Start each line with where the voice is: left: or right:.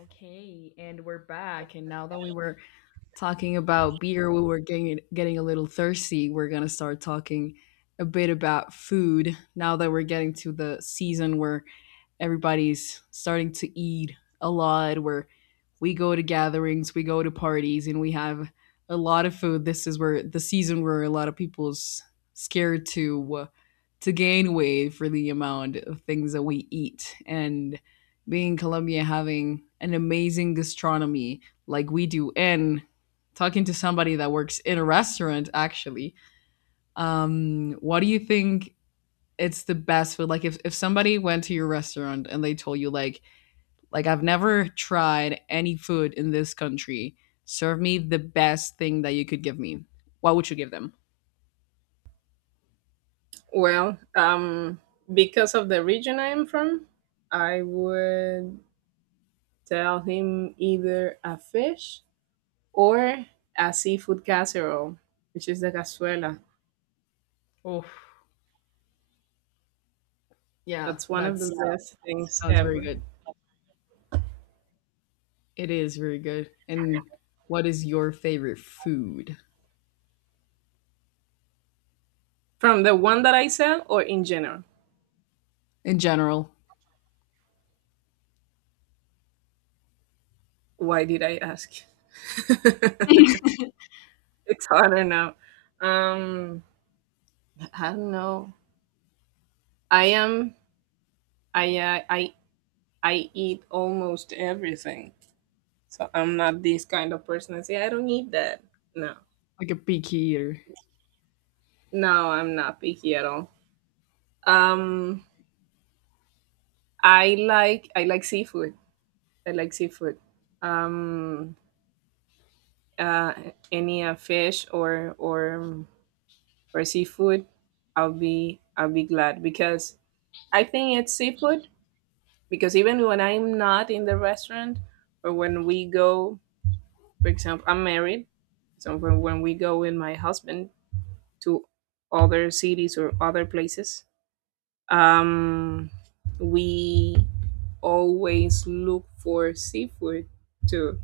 left: Okay, and we're back. And now that we were talking about beer, we were getting a little thirsty. We're gonna start talking a bit about food now that we're getting to the season where everybody's starting to eat a lot. Where we go to gatherings, we go to parties, and we have a lot of food. This is where the season where a lot of people's scared to gain weight for the amount of things that we eat and being in Colombia having an amazing gastronomy like we do and talking to somebody that works in a restaurant actually, what do you think it's the best food? Like if somebody went to your restaurant and they told you, like, I've never tried any food in this country, serve me the best thing that you could give me. What would you give them?
right: Well, because of the region I am from, I would tell him either a fish or a seafood casserole, which is the cazuela.
left: Oh, yeah,
right: That's one of the, yeah, best things
left: that's very
right: ever.
left: good. It is very good. And what is your favorite food?
right: From the one that I sell or in general?
left: In general.
right: Why did I ask? It's harder now. Um, I don't know. I am. I uh, I I eat almost everything. So I'm not this kind of person. I say I don't need that. No,
left: Like a picky eater.
right: no, I'm not picky at all. Um, I like seafood. I like seafood. Um, uh, any fish or seafood, I'll be glad because I think it's seafood. Because even when I'm not in the restaurant or when we go, for example, I'm married, so when we go with my husband to other cities or other places. Um, we always look for seafood too.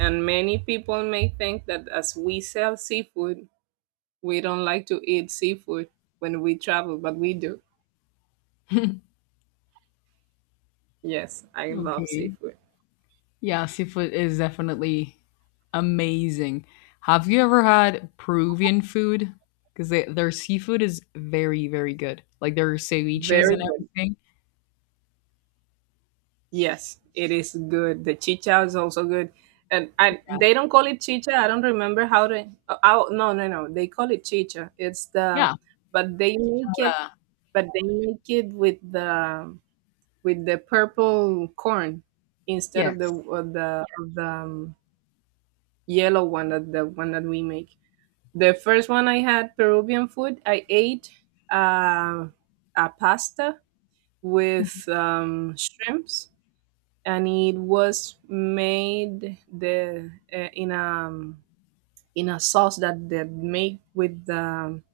right: And many people may think that as we sell seafood, we don't like to eat seafood when we travel, but we do. Yes, I love
left: Okay.
right: seafood.
left: Yeah, seafood is definitely amazing. Have you ever had Peruvian food? Because their seafood is very, very good. Like their ceviches
right: Very
left: and
right: good.
left: everything.
right: Yes, it is good. The chicha is also good. And
left: Yeah.
right: they don't call it chicha. I don't remember how to. Oh, oh, no, no, no. They call it chicha.
left: Yeah.
right: But they make it,
left: Ahora,
right: but they make it with the purple corn instead of the
left: yes.
right: of the of the um, yellow one, that the one that we make. The first one I had Peruvian food, I ate uh, a pasta with shrimps, and it was made the in a sauce that they make with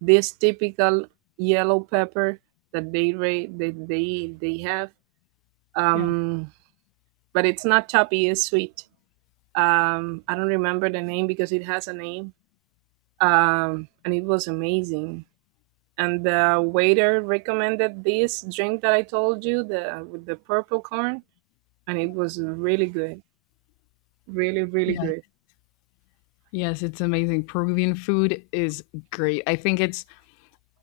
right: this typical yellow pepper that they ra- that they have.
left: Yeah.
right: Um, but it's not choppy; it's sweet. I don't remember the name because it has a name, and it was amazing. And the waiter recommended this drink that I told you, the with the purple corn, and
left: Yeah.
right: it was really good, really
left: Yeah.
right: good.
left: Yes, it's amazing. Peruvian food is great. I think it's,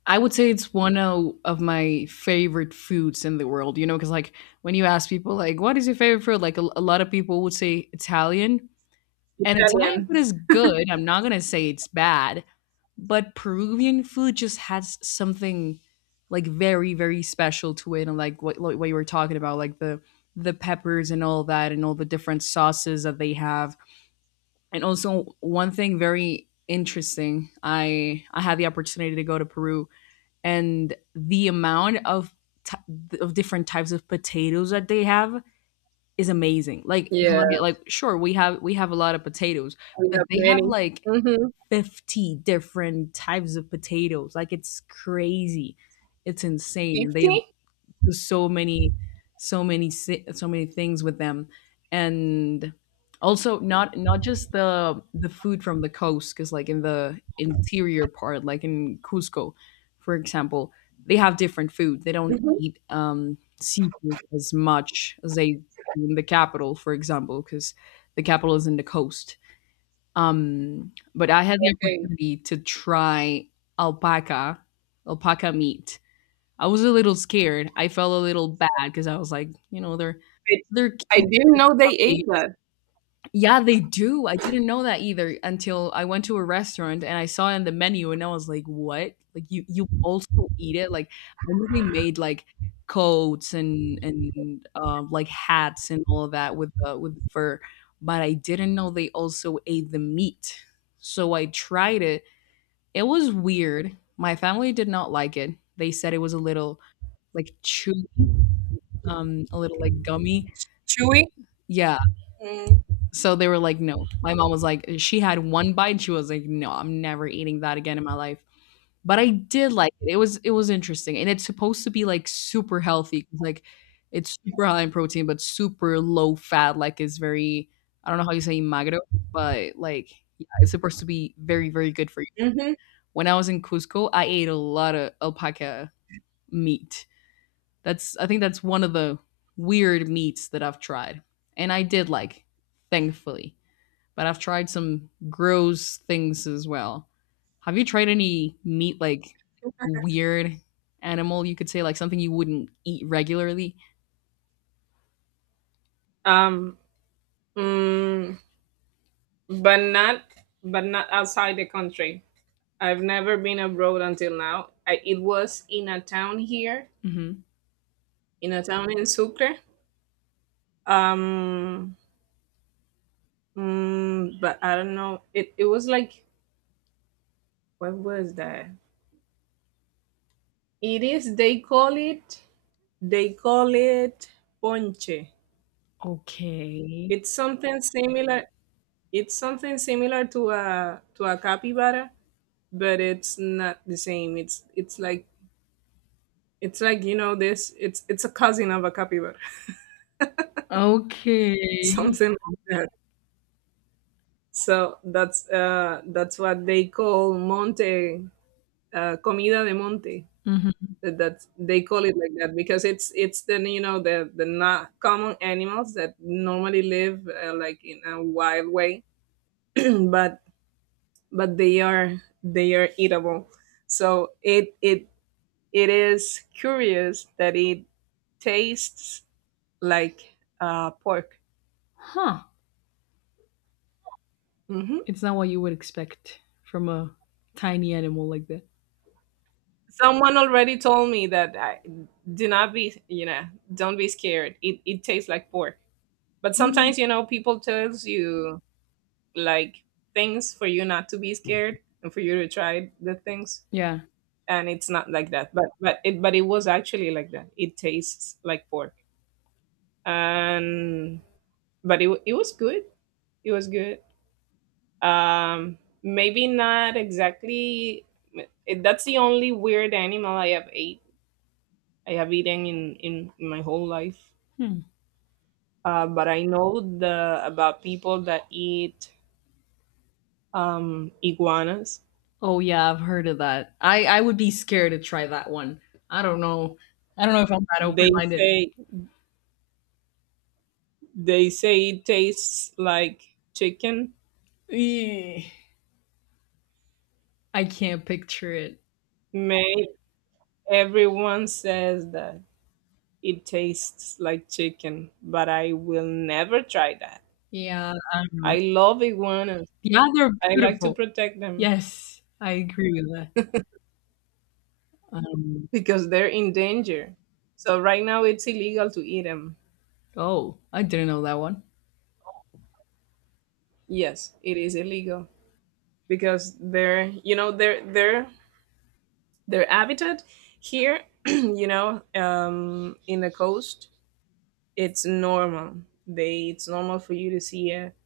left: I would say it's one of my favorite foods in the world, you know, because like when you ask people, like, what is your favorite food? Like, a lot of people would say Italian. And Italian
right: Italian.
left: food is good. I'm not gonna say it's bad, but Peruvian food just has something like very, very special to it, and like what you were talking about, like the peppers and all that, and all the different sauces that they have. And also one thing very interesting, I had the opportunity to go to Peru, and the amount of t- of different types of potatoes that they have is amazing. Like in
right: Yeah,
left: Colombia, like sure we have a lot of potatoes,
right: we
left: but
right: have
left: they have
right: many.
left: like
right: Mm-hmm.
left: 50 different types of potatoes. Like it's crazy. It's insane. And they
right: 50?
left: to so many so many so many things with them. And also not just the food from the coast, because like in the interior part, like in Cusco for example, they have different food. They don't
right: Mm-hmm.
left: eat seafood as much as they do in the capital, for example, because the capital is in the coast. But I had the
right: Okay.
left: opportunity to try alpaca, alpaca meat. I was a little scared. I felt a little bad because I was like, you know,
right: I,
left: they're
right: I
left: cute
right: didn't know they
left: puppy.
right: ate that.
left: Yeah, they do. I didn't know that either until I went to a restaurant and I saw it in the menu and I was like, what? Like you also eat it? Like I knew they made like coats and like hats and all of that with fur, but I didn't know they also ate the meat. So I tried it. It was weird. My family did not like it. They said it was a little like chewy, a little like gummy.
right: Chewy?
left: Yeah. So they were like, no. My mom was like, she had one bite. She was like, no, I'm never eating that again in my life. But I did like it. It was interesting, and it's supposed to be like super healthy. 'Cause, like, it's super high in protein, but super low fat. Like, it's very I don't know how you say magro, but like, yeah, it's supposed to be very very good for you.
right: Mm-hmm.
left: When I was in Cusco, I ate a lot of alpaca meat. That's I think that's one of the weird meats that I've tried, and I did like, thankfully. But I've tried some gross things as well. Have you tried any meat like weird animal? You could say like something you wouldn't eat regularly.
right: Um, mm, but not but not outside the country. I've never been abroad until now. It was in a town here,
left: Hmm.
right: in a town in Sucre. Um, but I don't know. It was like, what was that? It is, they call it They call it ponche.
left: Okay.
right: It's something similar. It's something similar to a capybara, but it's not the same. It's like you know this. It's a cousin of a capybara,
left: Okay.
right: something like that. So that's what they call monte, comida de monte.
left: Hmm.
right: They call it like that because it's the you know the not common animals that normally live, like, in a wild way, but but they are eatable. So it is curious that it tastes like pork.
left: Huh.
right: Hmm.
left: It's not what you would expect from a tiny animal like that.
right: Someone already told me that, I, do not be you know don't be scared. It tastes like pork. But
left: Mm.
right: sometimes, people tells you, like, things for you not to be scared and for you to try the things,
left: Yeah.
right: and it's not like that, but it was actually like that, it tastes like pork. And But it wa it was good. It was good. Maybe not exactly. That's the only weird animal I have ate. I have eaten in my whole life.
left: Hmm.
right: But I know the about people that eat iguanas.
left: Oh yeah, I've heard of that. I would be scared to try that one. I don't know. I don't know if I'm that open
right: They
left: minded.
right: say they say it tastes like chicken.
left: I can't picture it.
right: May everyone says that it tastes like chicken, but I will never try that.
left: Yeah, I don't know.
right: I love iguana.
left: Yeah, they're
right: I like to
left: beautiful.
right: protect them
left: Yes, I agree with that. Um,
right: because they're in danger. So right now it's illegal to eat them.
left: oh, I didn't know that one.
right: Yes, it is illegal because they're you know they're their habitat here, in the coast, it's normal. They It's normal for you to see it.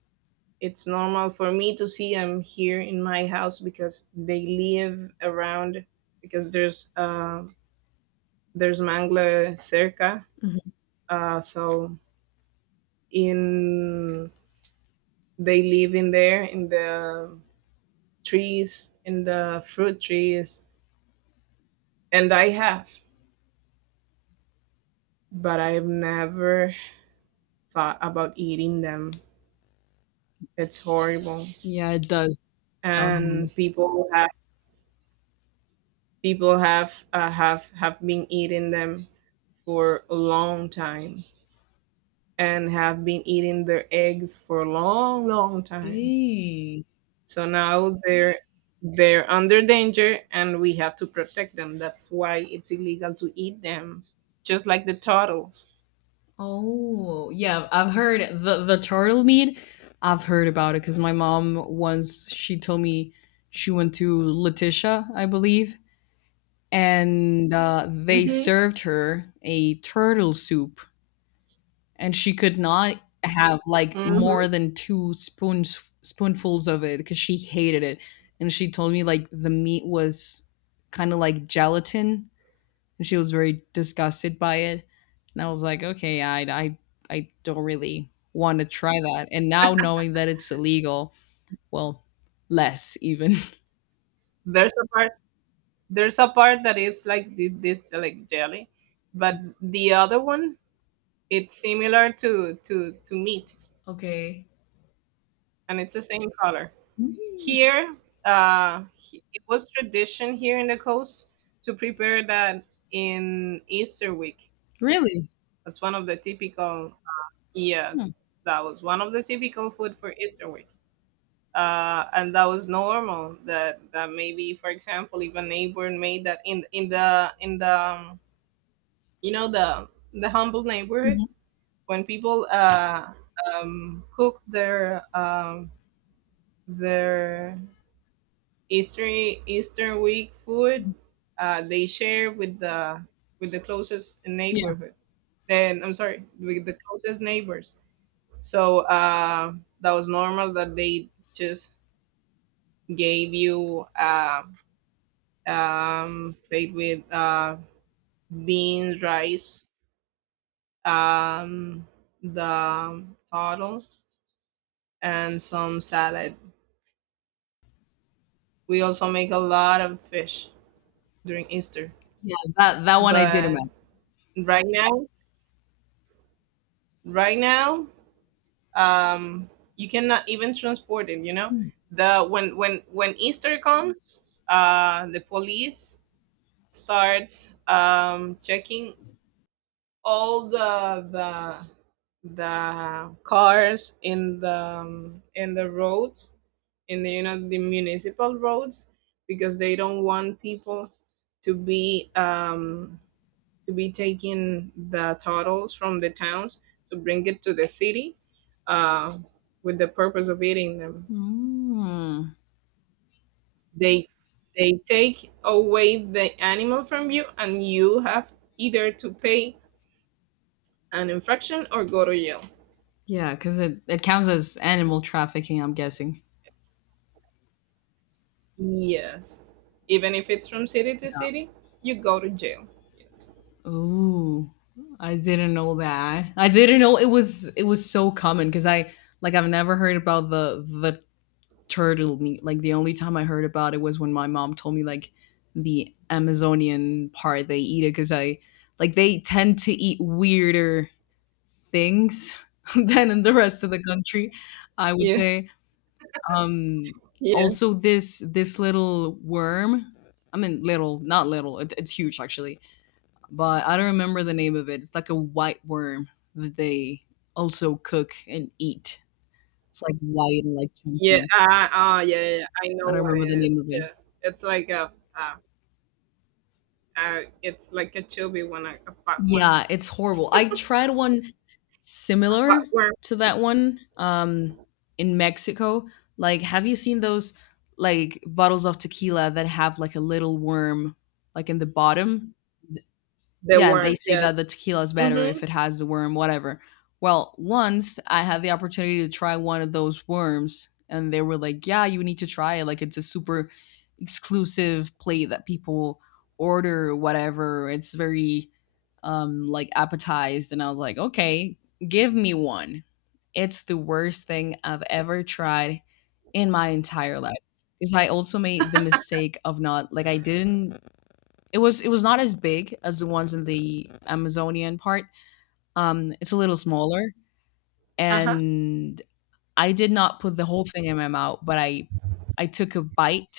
right: It's normal for me to see them here in my house because they live around because there's mangla cerca,
left: Mhm.
right: so in they live in there in the trees, in the fruit trees, and but I've never thought about eating them. It's horrible,
left: Yeah, it does sound horrible.
right: and people have been eating them for a long time, and have been eating their eggs for a long, long time.
left: Eee.
right: So now they're under danger and we have to protect them. That's why it's illegal to eat them, just like the turtles.
left: Oh, yeah, I've heard the turtle meat. I've heard about it because my mom once she told me she went to Letitia, I believe, and they
right: Hmm.
left: served her a turtle soup, and she could not have like
right: Hmm.
left: more than two spoons spoonfuls of it because she hated it. And she told me like the meat was kind of like gelatin, and she was very disgusted by it. And I was like, okay, I don't really want to try that. And now knowing that it's illegal, well, less even.
right: There's a part there's a part that is like this, like, jelly, but the other one, it's similar to meat,
left: Okay.
right: and it's the same color. Here, it was tradition here in the coast to prepare that in Easter week.
left: Really.
right: That's one of the typical Yeah, that was one of the typical food for Easter week. And that was normal that maybe, for example, if a neighbor made that in the you know the humble neighborhoods, when people cook their Easter Easter week food, they share with the closest
left: Yeah.
right: neighborhood, then I'm sorry, with the closest neighbors. So that was normal that they just gave you, plate with, beans, rice, um, the turtle, and some salad. We also make a lot of fish during Easter,
left: Yeah, that that one I did
right: but
left: imagine.
right: right now, right now, um, you cannot even transport it. You know, the when Easter comes, the police starts, checking all the cars in the roads, in the you know the municipal roads, because they don't want people to be um, to be taking the turtles from the towns to bring it to the city, uh, with the purpose of eating them.
left: Mm.
right: They they take away the animal from you, and you have either to pay an infraction or go to jail.
left: Yeah, because it counts as animal trafficking, I'm guessing.
right: Yes. Even if it's from city to city, you go to jail. Yes.
left: Ooh, I didn't know that. I didn't know it was so common, because I like I've never heard about the turtle meat. Like the only time I heard about it was when my mom told me like the Amazonian part they eat it, because I like they tend to eat weirder things than in the rest of the country. I would
right: Yeah.
left: say. Um,
right: Yeah.
left: also, this this little worm. I mean, little, not little. It, it's huge actually, but I don't remember the name of it. It's like a white worm that they also cook and eat. It's like white and like
right: Yeah.
left: chunky.
right: Ah. Yeah, yeah. Yeah. I
left: I
right: know
left: don't
right: what
left: remember the
right: it is.
left: name of it.
right: Yeah. It's like a. Uh, it's like a chubby one, a fat one,
left: Yeah, it's horrible. I tried one
right: a
left: similar
right: fat worm.
left: to that one, in Mexico. Like, have you seen those like bottles of tequila that have like a little worm like in the bottom?
right: The
left: Yeah,
right: worm.
left: they say that
right: Yes.
left: the tequila is better
right: Mm-hmm.
left: if it has the worm, whatever. Well, once I had the opportunity to try one of those worms, and they were like, yeah, you need to try it. Like, it's a super exclusive plate that people order, whatever. It's very, like, appetized. And I was like, okay, give me one. It's the worst thing I've ever tried in my entire life. Because I also made the mistake of not, like, I didn't it was not as big as the ones in the Amazonian part. It's a little smaller,
right: Uh-huh.
left: and I did not put the whole thing in my mouth, but I took a bite,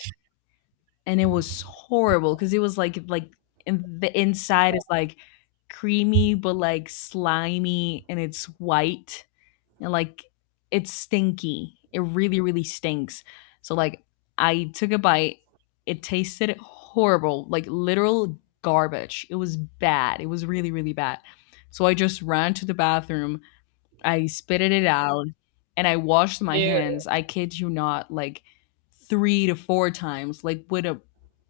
left: and it was horrible because it was like in the inside is like creamy but like slimy, and it's white like it's stinky. It really, really stinks. So like I took a bite. It tasted horrible, like literal garbage. It was bad. It was really, really bad. So I just ran to the bathroom. I spitted it out, and I washed my
right: Yeah.
left: hands. I kid you not, like 3 to 4 times, like with a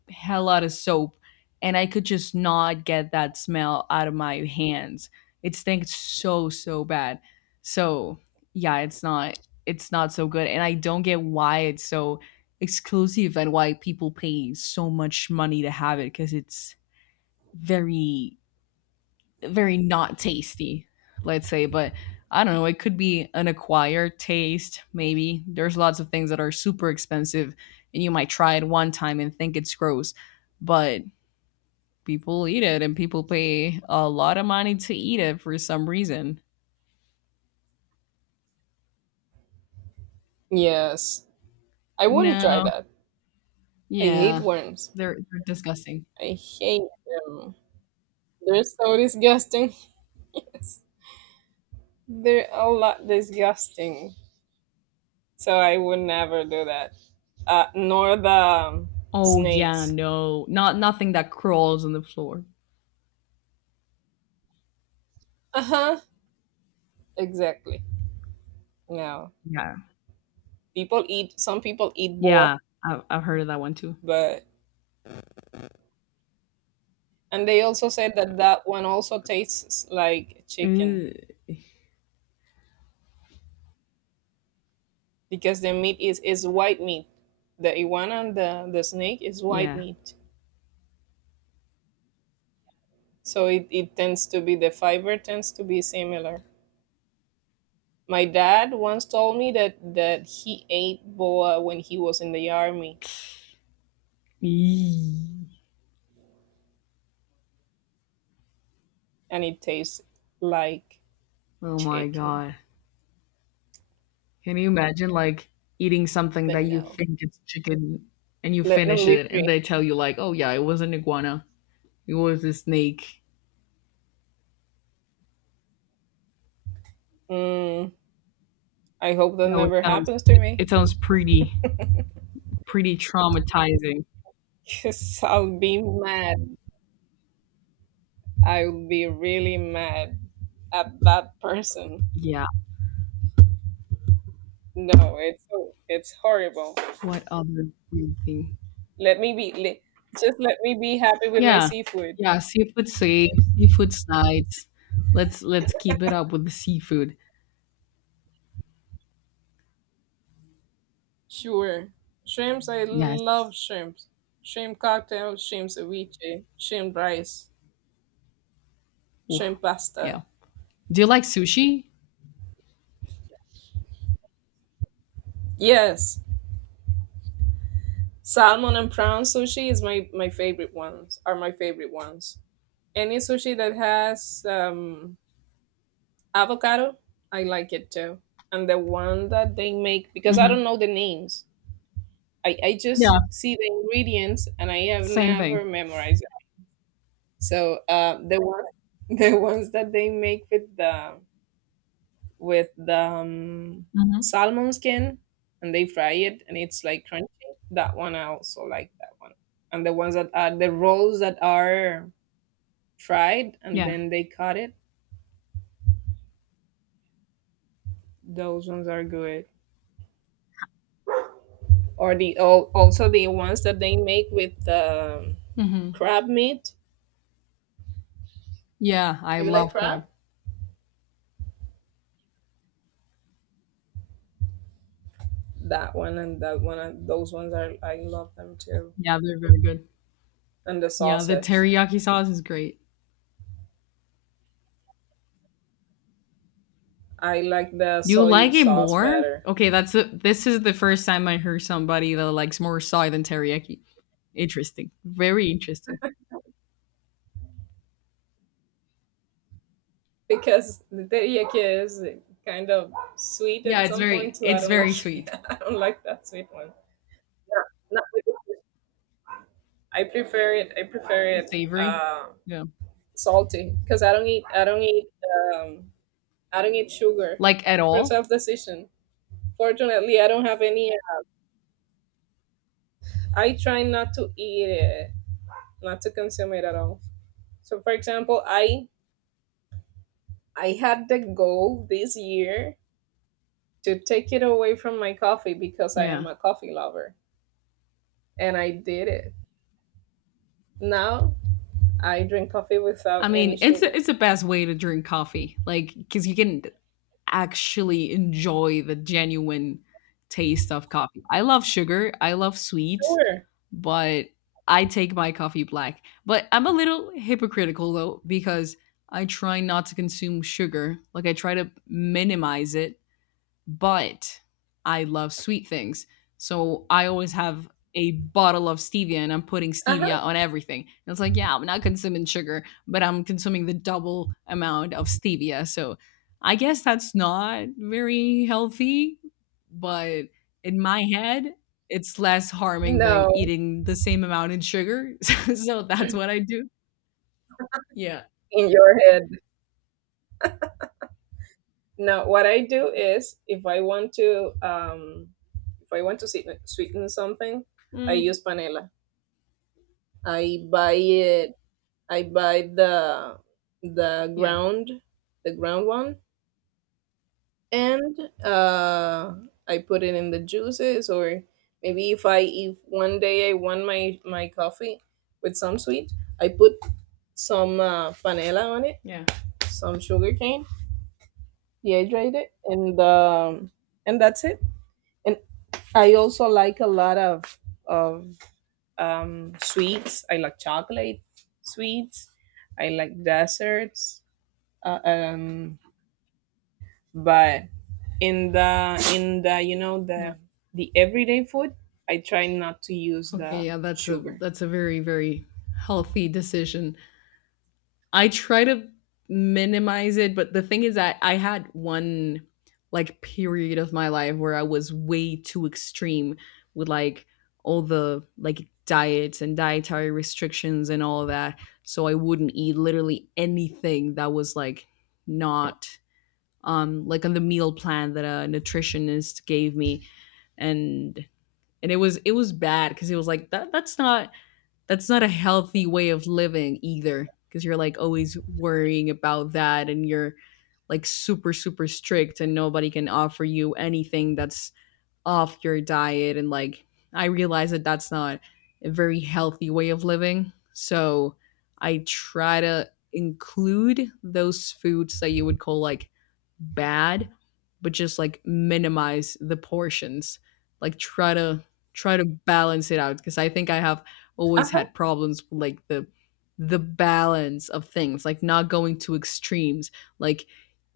left: hell lot of soap. And I could just not get that smell out of my hands. It stinks so, so bad. So yeah, it's not so good. And I don't get why it's so exclusive and why people pay so much money to have it, because it's very very not tasty, let's say, but I don't know, it could be an acquired taste, maybe. There's lots of things that are super expensive and you might try it one time and think it's gross, but people eat it and people pay a lot of money to eat it for some reason.
right: Yes. I wouldn't try
left: No.
right: that. I hate
left: Yeah.
right: worms.
left: They're disgusting.
right: I hate them. They're so disgusting. Yes. They're a lot disgusting. So I would never do that. Nor the,
left: Oh yeah,
right: snakes.
left: no. Not nothing that crawls on the floor.
right: Uh huh. Exactly. No.
left: Yeah.
right: People eat. Some people eat boa,
left: Yeah. I've heard of that one too.
right: but and they also said that that one also tastes like chicken,
left: Ugh.
right: because the meat is white meat. The iguana and the snake is white
left: Yeah.
right: meat, so it tends to be, the fiber tends to be similar. My dad once told me that he ate boa when he was in the army,
left: Eee.
right: and it tastes like
left: Oh my
right: chicken.
left: god. Can you imagine like eating something
right: But
left: that you
right: no,
left: think it's chicken and you
right: let them
left: finish
right: be
left: it and
right: free.
left: they tell you like, "Oh yeah, it was an iguana. It was a snake."
right: Mm, I hope that
left: No,
right: never happens to me.
left: it sounds pretty pretty traumatizing.
right: Because I'll be mad. I'll be really mad at that person.
left: Yeah.
right: No, it's horrible.
left: What other weird thing?
right: Let me be, le- just let me be happy with my
left: Yeah.
right: seafood.
left: Yeah, seafood safe, seafood's nice. Let's keep it up with the seafood.
right: Sure. Shrimps, I
left: Yes.
right: love shrimps. Shrimp cocktail, shrimp ceviche, shrimp rice,
left: Oof.
right: shrimp pasta.
left: Yeah. Do you like sushi?
right: Yes, salmon and prawn sushi is my favorite ones. Are my favorite ones. Any sushi that has, avocado, I like it too. And the one that they make, because I
left: Mhm.
right: don't know the names. I just
left: Yeah,
right: see the ingredients and I have
left: same
right: never
left: thing.
right: memorized it. So the one the ones that they make with the
left: Mhm.
right: salmon skin, and they fry it and it's like crunchy. That one I also like, that one. And the ones that are the rolls that are fried and
left: Yeah.
right: then they cut it, those ones are good. Or also the ones that they make with the
left: Mhm.
right: crab meat.
left: Yeah, I
right: Do you like
left: love
right: crab?
left: crab.
right: That one and those ones are I love them too.
left: Yeah, they're very good.
right: And the
left: Yeah, the
right: sauces.
left: teriyaki sauce is great.
right: I like the
left: You
right: soy
left: like it
right: sauce
left: more?
right: better.
left: Okay, that's the. This is the first time I heard somebody that likes more soy than teriyaki. Interesting. Very interesting.
right: Because the teriyaki is kind of sweet
left: Yeah,
right: at some point, so I
left: it's
right: don't like
left: very
right: it.
left: sweet,
right: I don't like that sweet one. No, not with the fish. I prefer it.
left: savory.
right: Uh,
left: Yeah.
right: salty, because I don't eat. I don't eat. Um, I don't eat sugar
left: Like at
right: for
left: all?
right: self decision. Fortunately, I don't have any. I try not to eat it, not to consume it at all. So, for example, I had the goal this year to take it away from my coffee because I
left: Yeah.
right: am a coffee lover. And I did it. Now I drink coffee without
left: I mean,
right: any sugar.
left: it's the best way to drink coffee. Like cuz you can actually enjoy the genuine taste of coffee. I love sugar, I love sweet,
right: Sure.
left: but I take my coffee black. But I'm a little hypocritical though because I try not to consume sugar. Like I try to minimize it but I love sweet things. So I always have a bottle of stevia and I'm putting
right: Uh huh.
left: stevia on everything. And it's like, yeah, I'm not consuming sugar, but I'm consuming the double amount of stevia. So I guess that's not very healthy, but in my head, it's less harming than
right: No,
left: eating the same amount in sugar. So that's what I do. Yeah.
right: in your head. No, what I do is, if I want to, if I want to sweeten something, I
left: Mm,
right: use panela. I buy it. I buy the
left: yeah.
right: ground, the ground one, and uh, I put it in the juices or maybe if one day I want my coffee with some sweet, I put some panela on it,
left: Yeah.
right: some sugar cane, dehydrate it, and that's it. And I also like a lot of sweets. I like chocolate sweets. I like desserts. Uh, um, but in the you know
left: Yeah.
right: the everyday food, I try not to use
left: Okay,
right: the
left: yeah, that's a
right: sugar.
left: that's a very very healthy decision. I try to minimize it, but the thing is that I had one like period of my life where I was way too extreme with like all the like diets and dietary restrictions and all of that. So I wouldn't eat literally anything that was like not like on the meal plan that a nutritionist gave me and it was bad because it was like that's not that's not a healthy way of living either, because you're like always worrying about that and you're like super super strict and nobody can offer you anything that's off your diet. And like I realize that that's not a very healthy way of living. So I try to include those foods that you would call like bad, but just like minimize the portions. Like try to balance it out, because I think I have always
right: Uh-huh.
left: had problems with like the balance of things, like not going to extremes. Like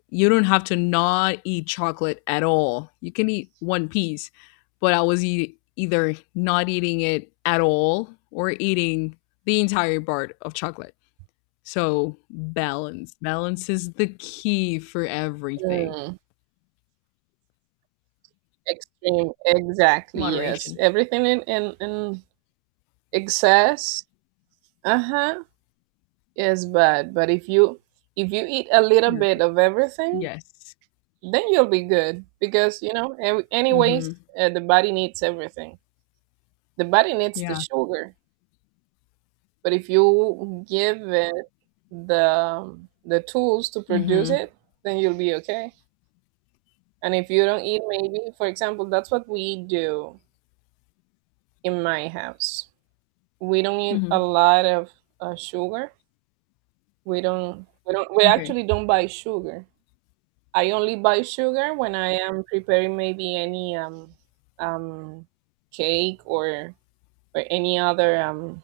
left: you don't have to not eat chocolate at all. You can eat one piece, but I was either not eating it at all or eating the entire bar of chocolate. So, balance. Balance is the key for everything.
right: Mm, extreme, exactly. Yes,
left: Moderation.
right: everything in excess. Uh-huh. It's bad, but if you eat a little
left: You're
right: bit
left: good.
right: of everything,
left: Yes.
right: then you'll be good because
left: Mm-hmm.
right: the body needs everything. The body needs the
left: Yeah.
right: sugar, but if you give it the the tools to produce
left: Mm-hmm.
right: it, then you'll be okay. And if you don't eat maybe, for example, that's what we do in my house. We don't eat
left: Mm-hmm.
right: a lot of sugar. We
left: Okay.
right: actually don't buy sugar. I only buy sugar when I am preparing maybe any um, cake or any other um,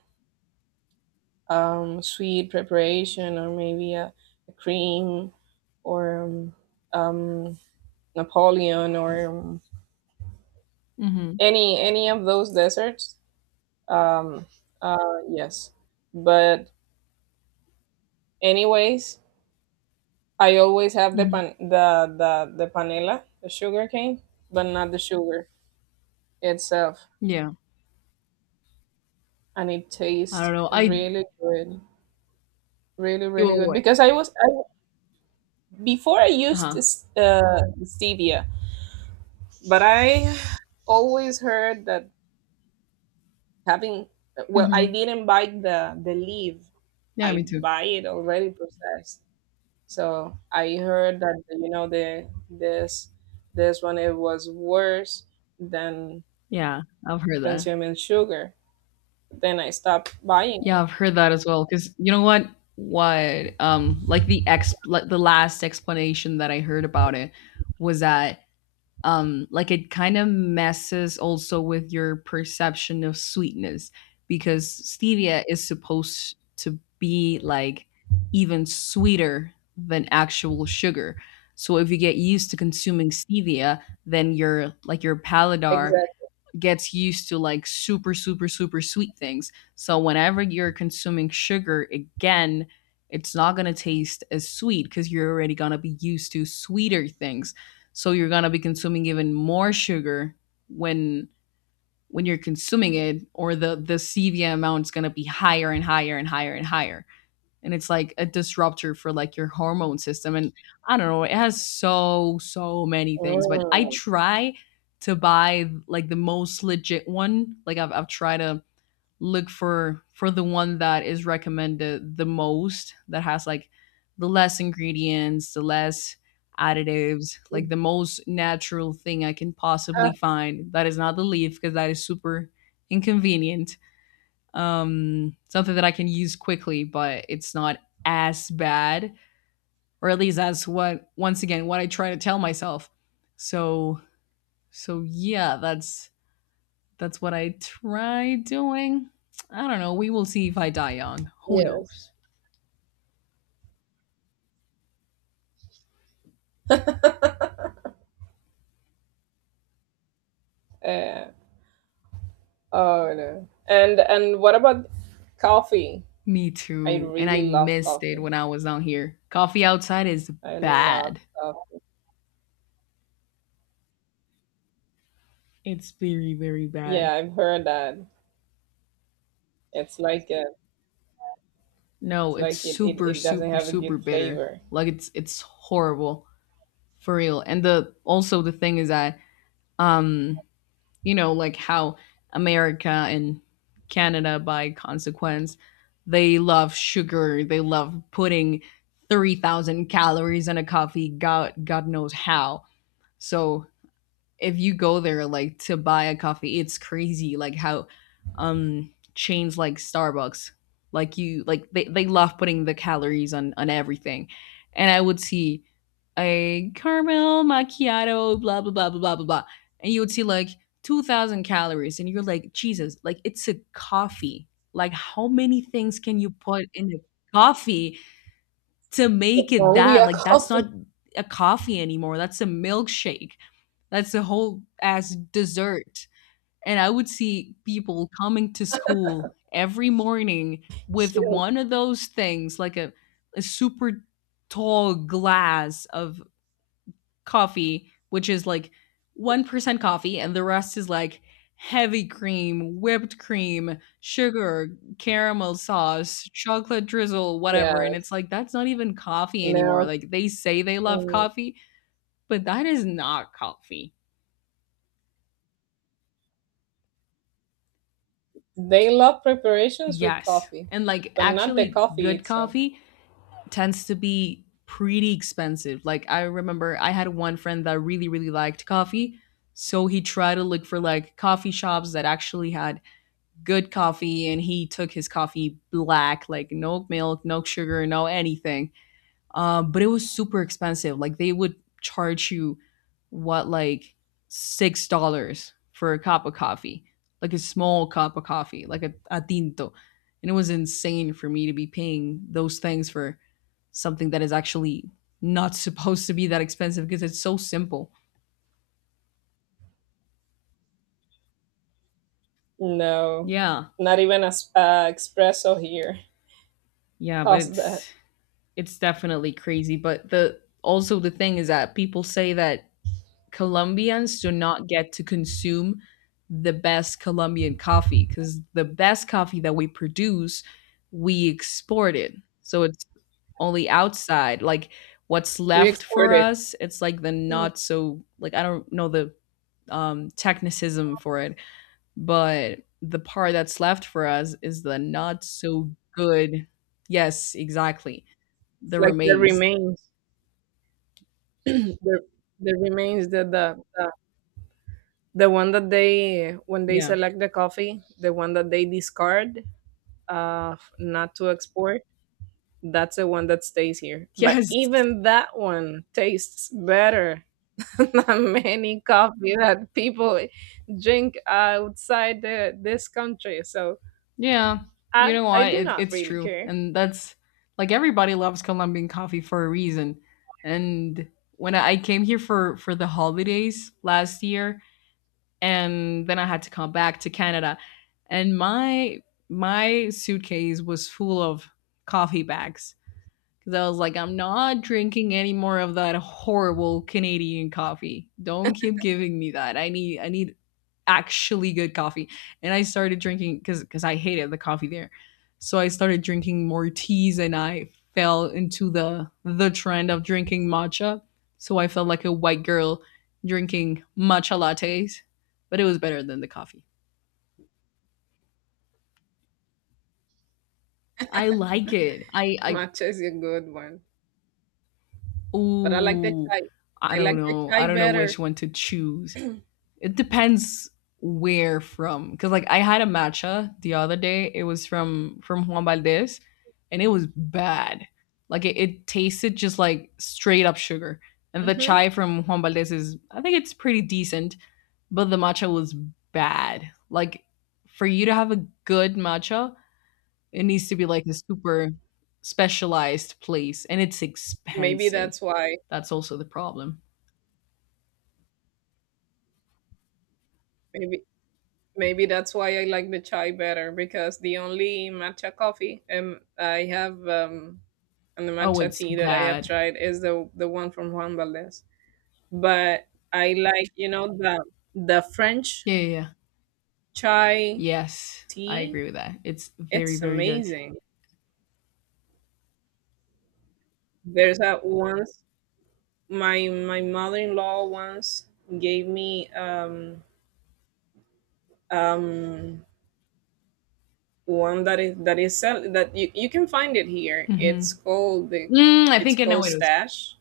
right: um, sweet preparation or maybe a cream or um, Napoleon or
left: Mm-hmm.
right: any of those desserts. Um, uh, yes, but anyways, I always have the
left: Mm-hmm.
right: pan the the the panela, the sugar cane, but not the sugar itself.
left: Yeah.
right: And it
left: I don't
right: tastes
left: know. I.
right: really good, really really good
left: Oh,
right: because I, before, I
left: uh huh.
right: used stevia, but I always heard that having, well, I
left: Mm-hmm.
right: didn't buy the leaf,
left: Yeah,
right: I
left: me too.
right: buy it already processed. So I heard that you know the this this one, it was worse than
left: Yeah, I've heard that.
right: consuming sugar. Then I stopped buying
left: Yeah,
right: it.
left: I've heard that as well. Because you know what? What like the ex like the last explanation that I heard about it was that like it kind of messes also with your perception of sweetness, because stevia is supposed to be like even sweeter than actual sugar. So if you get used to consuming stevia, then your like your palate
right: Exactly.
left: gets used to like super super super sweet things. So whenever you're consuming sugar again, it's not going to taste as sweet, cuz you're already going to be used to sweeter things. So you're going to be consuming even more sugar when when you're consuming it, or the stevia amount is going to be higher and higher and higher and higher. And it's like a disruptor for like your hormone system. And I don't know, it has so so many things, but I
right: Mm.
left: try to buy like the most legit one. I've tried to look for the one that is recommended the most, that has like the less ingredients, the less additives, like the most natural thing I can
right: Ah,
left: possibly find that is not the leaf, because that is super inconvenient. Something that I can use quickly, but it's not as bad, or at least that's what once again what I try to tell myself. So yeah, that's what I try doing. I don't know. We will see if I die young. Who
right: yes.
left: knows?
right: uh, Oh no. And what about coffee?
left: Me
right: I
left: too. And I
right: really love
left: missed it
right: coffee.
left: when I was down here. Coffee outside is
right: I love
left: bad.
right: coffee.
left: It's very very bad.
right: Yeah, I've heard that. It's like a,
left: No,
right: it's
left: it's
right: like it, it,
left: super
right: it doesn't
left: super
right: have a
left: super
right: good
left: bitter.
right: flavor.
left: Like it's horrible. For real. And the also the thing is that um you know like how America and Canada by consequence, they love sugar, they love putting 3,000 calories in a coffee, god god knows how. So if you go there like to buy a coffee, it's crazy like how chains like Starbucks, like you like they love putting the calories on everything. And I would see a caramel macchiato, blah blah blah blah blah blah blah, and you would see like 2,000 calories, and you're like, Jesus, like it's a coffee. Like how many things can you put in a coffee to
right: It's
left: make it
right: only
left: that?
right: a
left: Like that's not
right: coffee.
left: a coffee anymore. That's a milkshake. That's a whole ass dessert. And I would see people coming to school every morning with
right: Yes.
left: one of those things, like a super tall glass of coffee, which is like 1% coffee, and the rest is like heavy cream, whipped cream, sugar, caramel sauce, chocolate drizzle, whatever. And it's
right: Yes.
left: like, that's not even coffee anymore.
right: Milk.
left: Like, they say they love
right: Mm.
left: coffee, but that is not coffee.
right: They love preparations with
left: Yes.
right: coffee,
left: And like,
right: but not the
left: actually,
right: coffee
left: good
right: itself.
left: coffee tends to be pretty expensive. Like, I remember I had one friend that really, really liked coffee. So he tried to look for like coffee shops that actually had good coffee, and he took his coffee black, like no milk, no sugar, no anything. But it was super expensive, like they would charge you what, like $6 for a cup of coffee, like a small cup of coffee, like a tinto. And it was insane for me to be paying those things for something that is actually not supposed to be that expensive, because it's so simple.
right: No.
left: Yeah,
right: Not even a espresso here.
left: yeah, but
right: Cost that.
left: it's definitely crazy. But the also the thing is that people say that Colombians do not get to consume the best Colombian coffee, because the best coffee that we produce, we export it. So it's only outside. Like what's
right: We
left: left for
right: export it.
left: us, it's like the
right: Mm.
left: not so, like I don't know the technicism for it, but the part that's left for us is the not so good. Yes, exactly.
right: It's
left: The
right: like the
left: remains.
right: remains. the the remains the the one that they, when they
left: Yeah.
right: select the coffee, the one that they discard, not to export, that's the one that stays here, but
left: Yes.
right: even that one tastes better than many coffee that people drink outside the, this country. So
left: Yeah,
right: i
left: you know
right: i
left: why?
right: do
left: It,
right: not
left: it's
right: really
left: true.
right: care.
left: And that's like everybody loves Colombian coffee for a reason. And when I came here for the holidays last year and then I had to come back to Canada, and my suitcase was full of coffee bags, cuz I was like, I'm not drinking any more of that horrible Canadian coffee. Don't keep giving me that. I need actually good coffee. And I started drinking, because I hated the coffee there. So I started drinking more teas, and I fell into the trend of drinking matcha. So I felt like a white girl drinking matcha lattes, but it was better than the coffee. I like it. I
right: Matcha is a good one, but I like the
left: ooh,
right: chai.
left: I
right: I
left: don't
right: like the
left: know.
right: chai
left: I don't know which
right: better.
left: one to choose. It depends where from, because like I had a matcha the other day. It was from Juan Valdez, and it was bad. Like it tasted just like straight up sugar. And the
right: Hmm.
left: chai from Juan Valdez is, I think it's pretty decent, but the matcha was bad. Like for you to have a good matcha, it needs to be like a super specialized place, and it's
right: Maybe
left: expensive.
right: that's why.
left: That's also the problem.
right: Maybe maybe that's why I like the chai better, because the only matcha coffee I have and the
left: Oh,
right: matcha
left: it's
right: tea that I have
left: bad.
right: tried is the one from Juan Valdez. But I like, you know, the French
left: Yeah, yeah, yeah.
right: chai
left: Yes, I
right: tea.
left: agree with that. It's very,
right: It's
left: very good.
right: amazing. There's a once, my mother-in-law once gave me um one that is, that is sell, that you can find it here.
left: Hmm.
right: It's called the
left: Mm, I
right: it's
left: think I know
right: called
left: what it was.
right: Stash,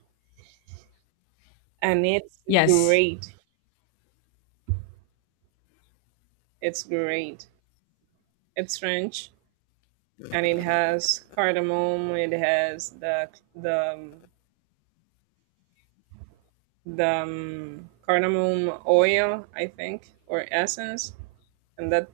right: and it's
left: Yes.
right: great. It's great. It's French and it has cardamom, it has the um, the cardamom oil, I think, or essence, and that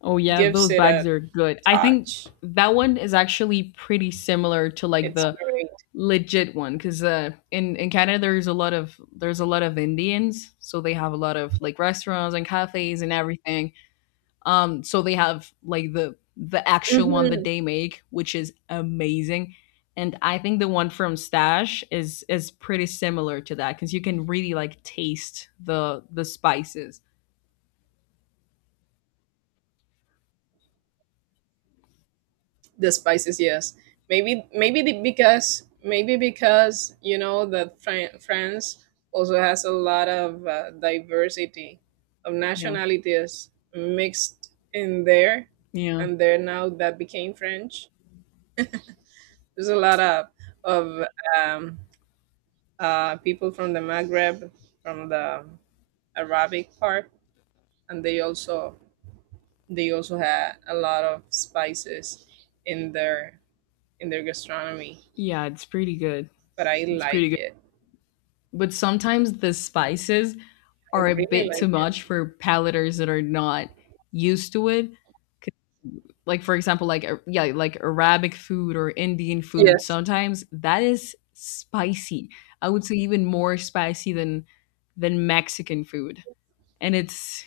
left: Oh yeah,
right: gives
left: those
right: it
left: bags
right: a
left: are good. I think
right: touch.
left: that one is actually pretty similar to like
right: It's
left: the
right: great.
left: legit one, because in Canada there's a lot of, there's a lot of Indians, so they have a lot of like restaurants and cafes and everything. So they have like the actual one that
right: Mm-hmm.
left: they make, which is amazing. And I think the one from Stash is pretty similar to that, because you can really like taste the spices.
right: The spices, yes. Maybe because you know that France also has a lot of diversity of
left: Yeah,
right: nationalities mixed in there,
left: yeah,
right: and there now that became French, there's a lot of um, people from the Maghreb, from the Arabic part, and they also, they also had a lot of spices in their in their gastronomy,
left: yeah. It's pretty good.
right: but I
left: It's pretty
right: like
left: good.
right: it.
left: But sometimes the spices
right: I
left: are a
right: really
left: bit
right: like
left: too
right: it.
left: much for palaters that are not used to it. Like for example, like yeah, like Arabic food or Indian food,
right: Yes,
left: sometimes that is spicy. I would say even more spicy than Mexican food. And it's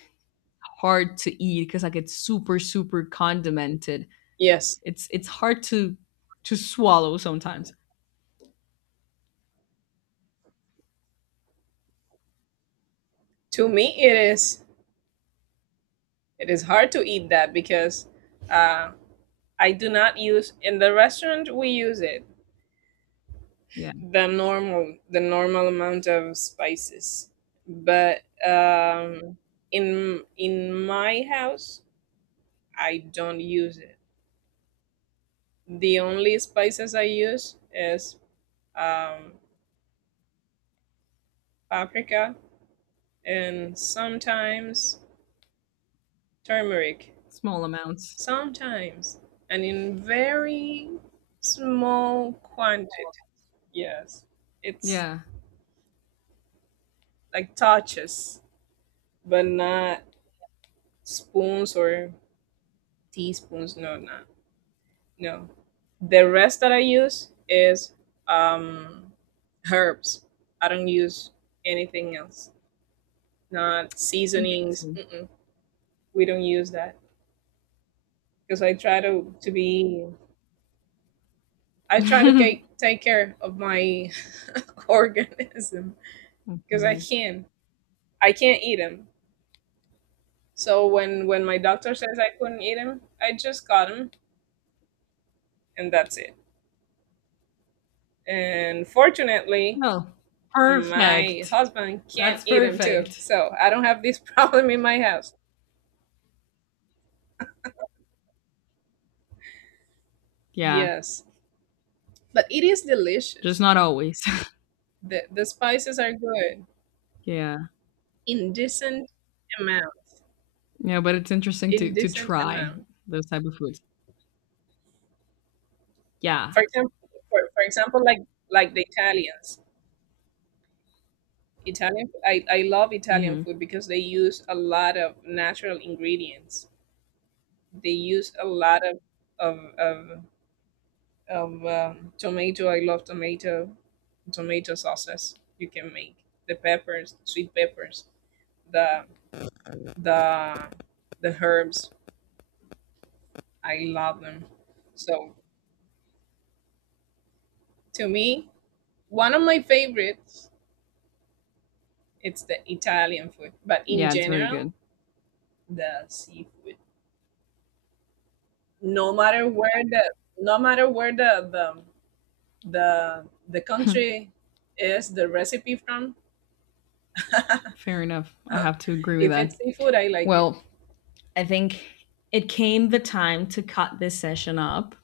left: hard to eat, because like it's super super condimented.
right: yes.
left: It's hard to swallow sometimes.
right: To me, it is hard to eat that because uh, I do not use, in the restaurant we use it
left: Yeah,
right: the normal amount of spices, but um, in my house I don't use it. The only spices I use is um, paprika and sometimes turmeric.
left: small amounts.
right: Sometimes, and in very small quantity. Yes. It's
left: Yeah,
right: like touches, but not spoons or teaspoons. No, not. No. The rest that I use is um herbs. I don't use anything else. Not seasonings.
left: interesting.
right: Mm-mm. We don't use that because I try to be, I try to take, take care of my organism. Because I
left: Okay.
right: can't. I can't eat them. So when my doctor says I couldn't eat them, I just got them, and that's it. And fortunately,
left: Oh,
right: my
left: perfect.
right: husband can't
left: That's
right: eat them too,
left: perfect.
right: so I don't have this problem in my house.
left: Yeah,
right: Yes, but it is
left: just
right: delicious.
left: not always.
right: The spices are good
left: Yeah.
right: in decent amount.
left: Yeah, but it's interesting
right: In
left: to
right: decent
left: try
right: amount.
left: those type of foods. Yeah.
right: For example, for example, like the Italians. Italian, I love Italian
left: Hmm.
right: food because they use a lot of natural ingredients. They use a lot of of, of tomato. I love tomato, tomato sauces you can make, the peppers, sweet peppers, the the the herbs. I love them. So to me, one of my favorites, it's the Italian food, but in
left: Yeah, it's very good.
right: general, the seafood. No matter where the no matter where the country is the recipe from.
left: Fair enough. I have to agree with
right: If
left: that.
right: it's seafood, I like it.
left: Well, I think it came the time to cut this session up.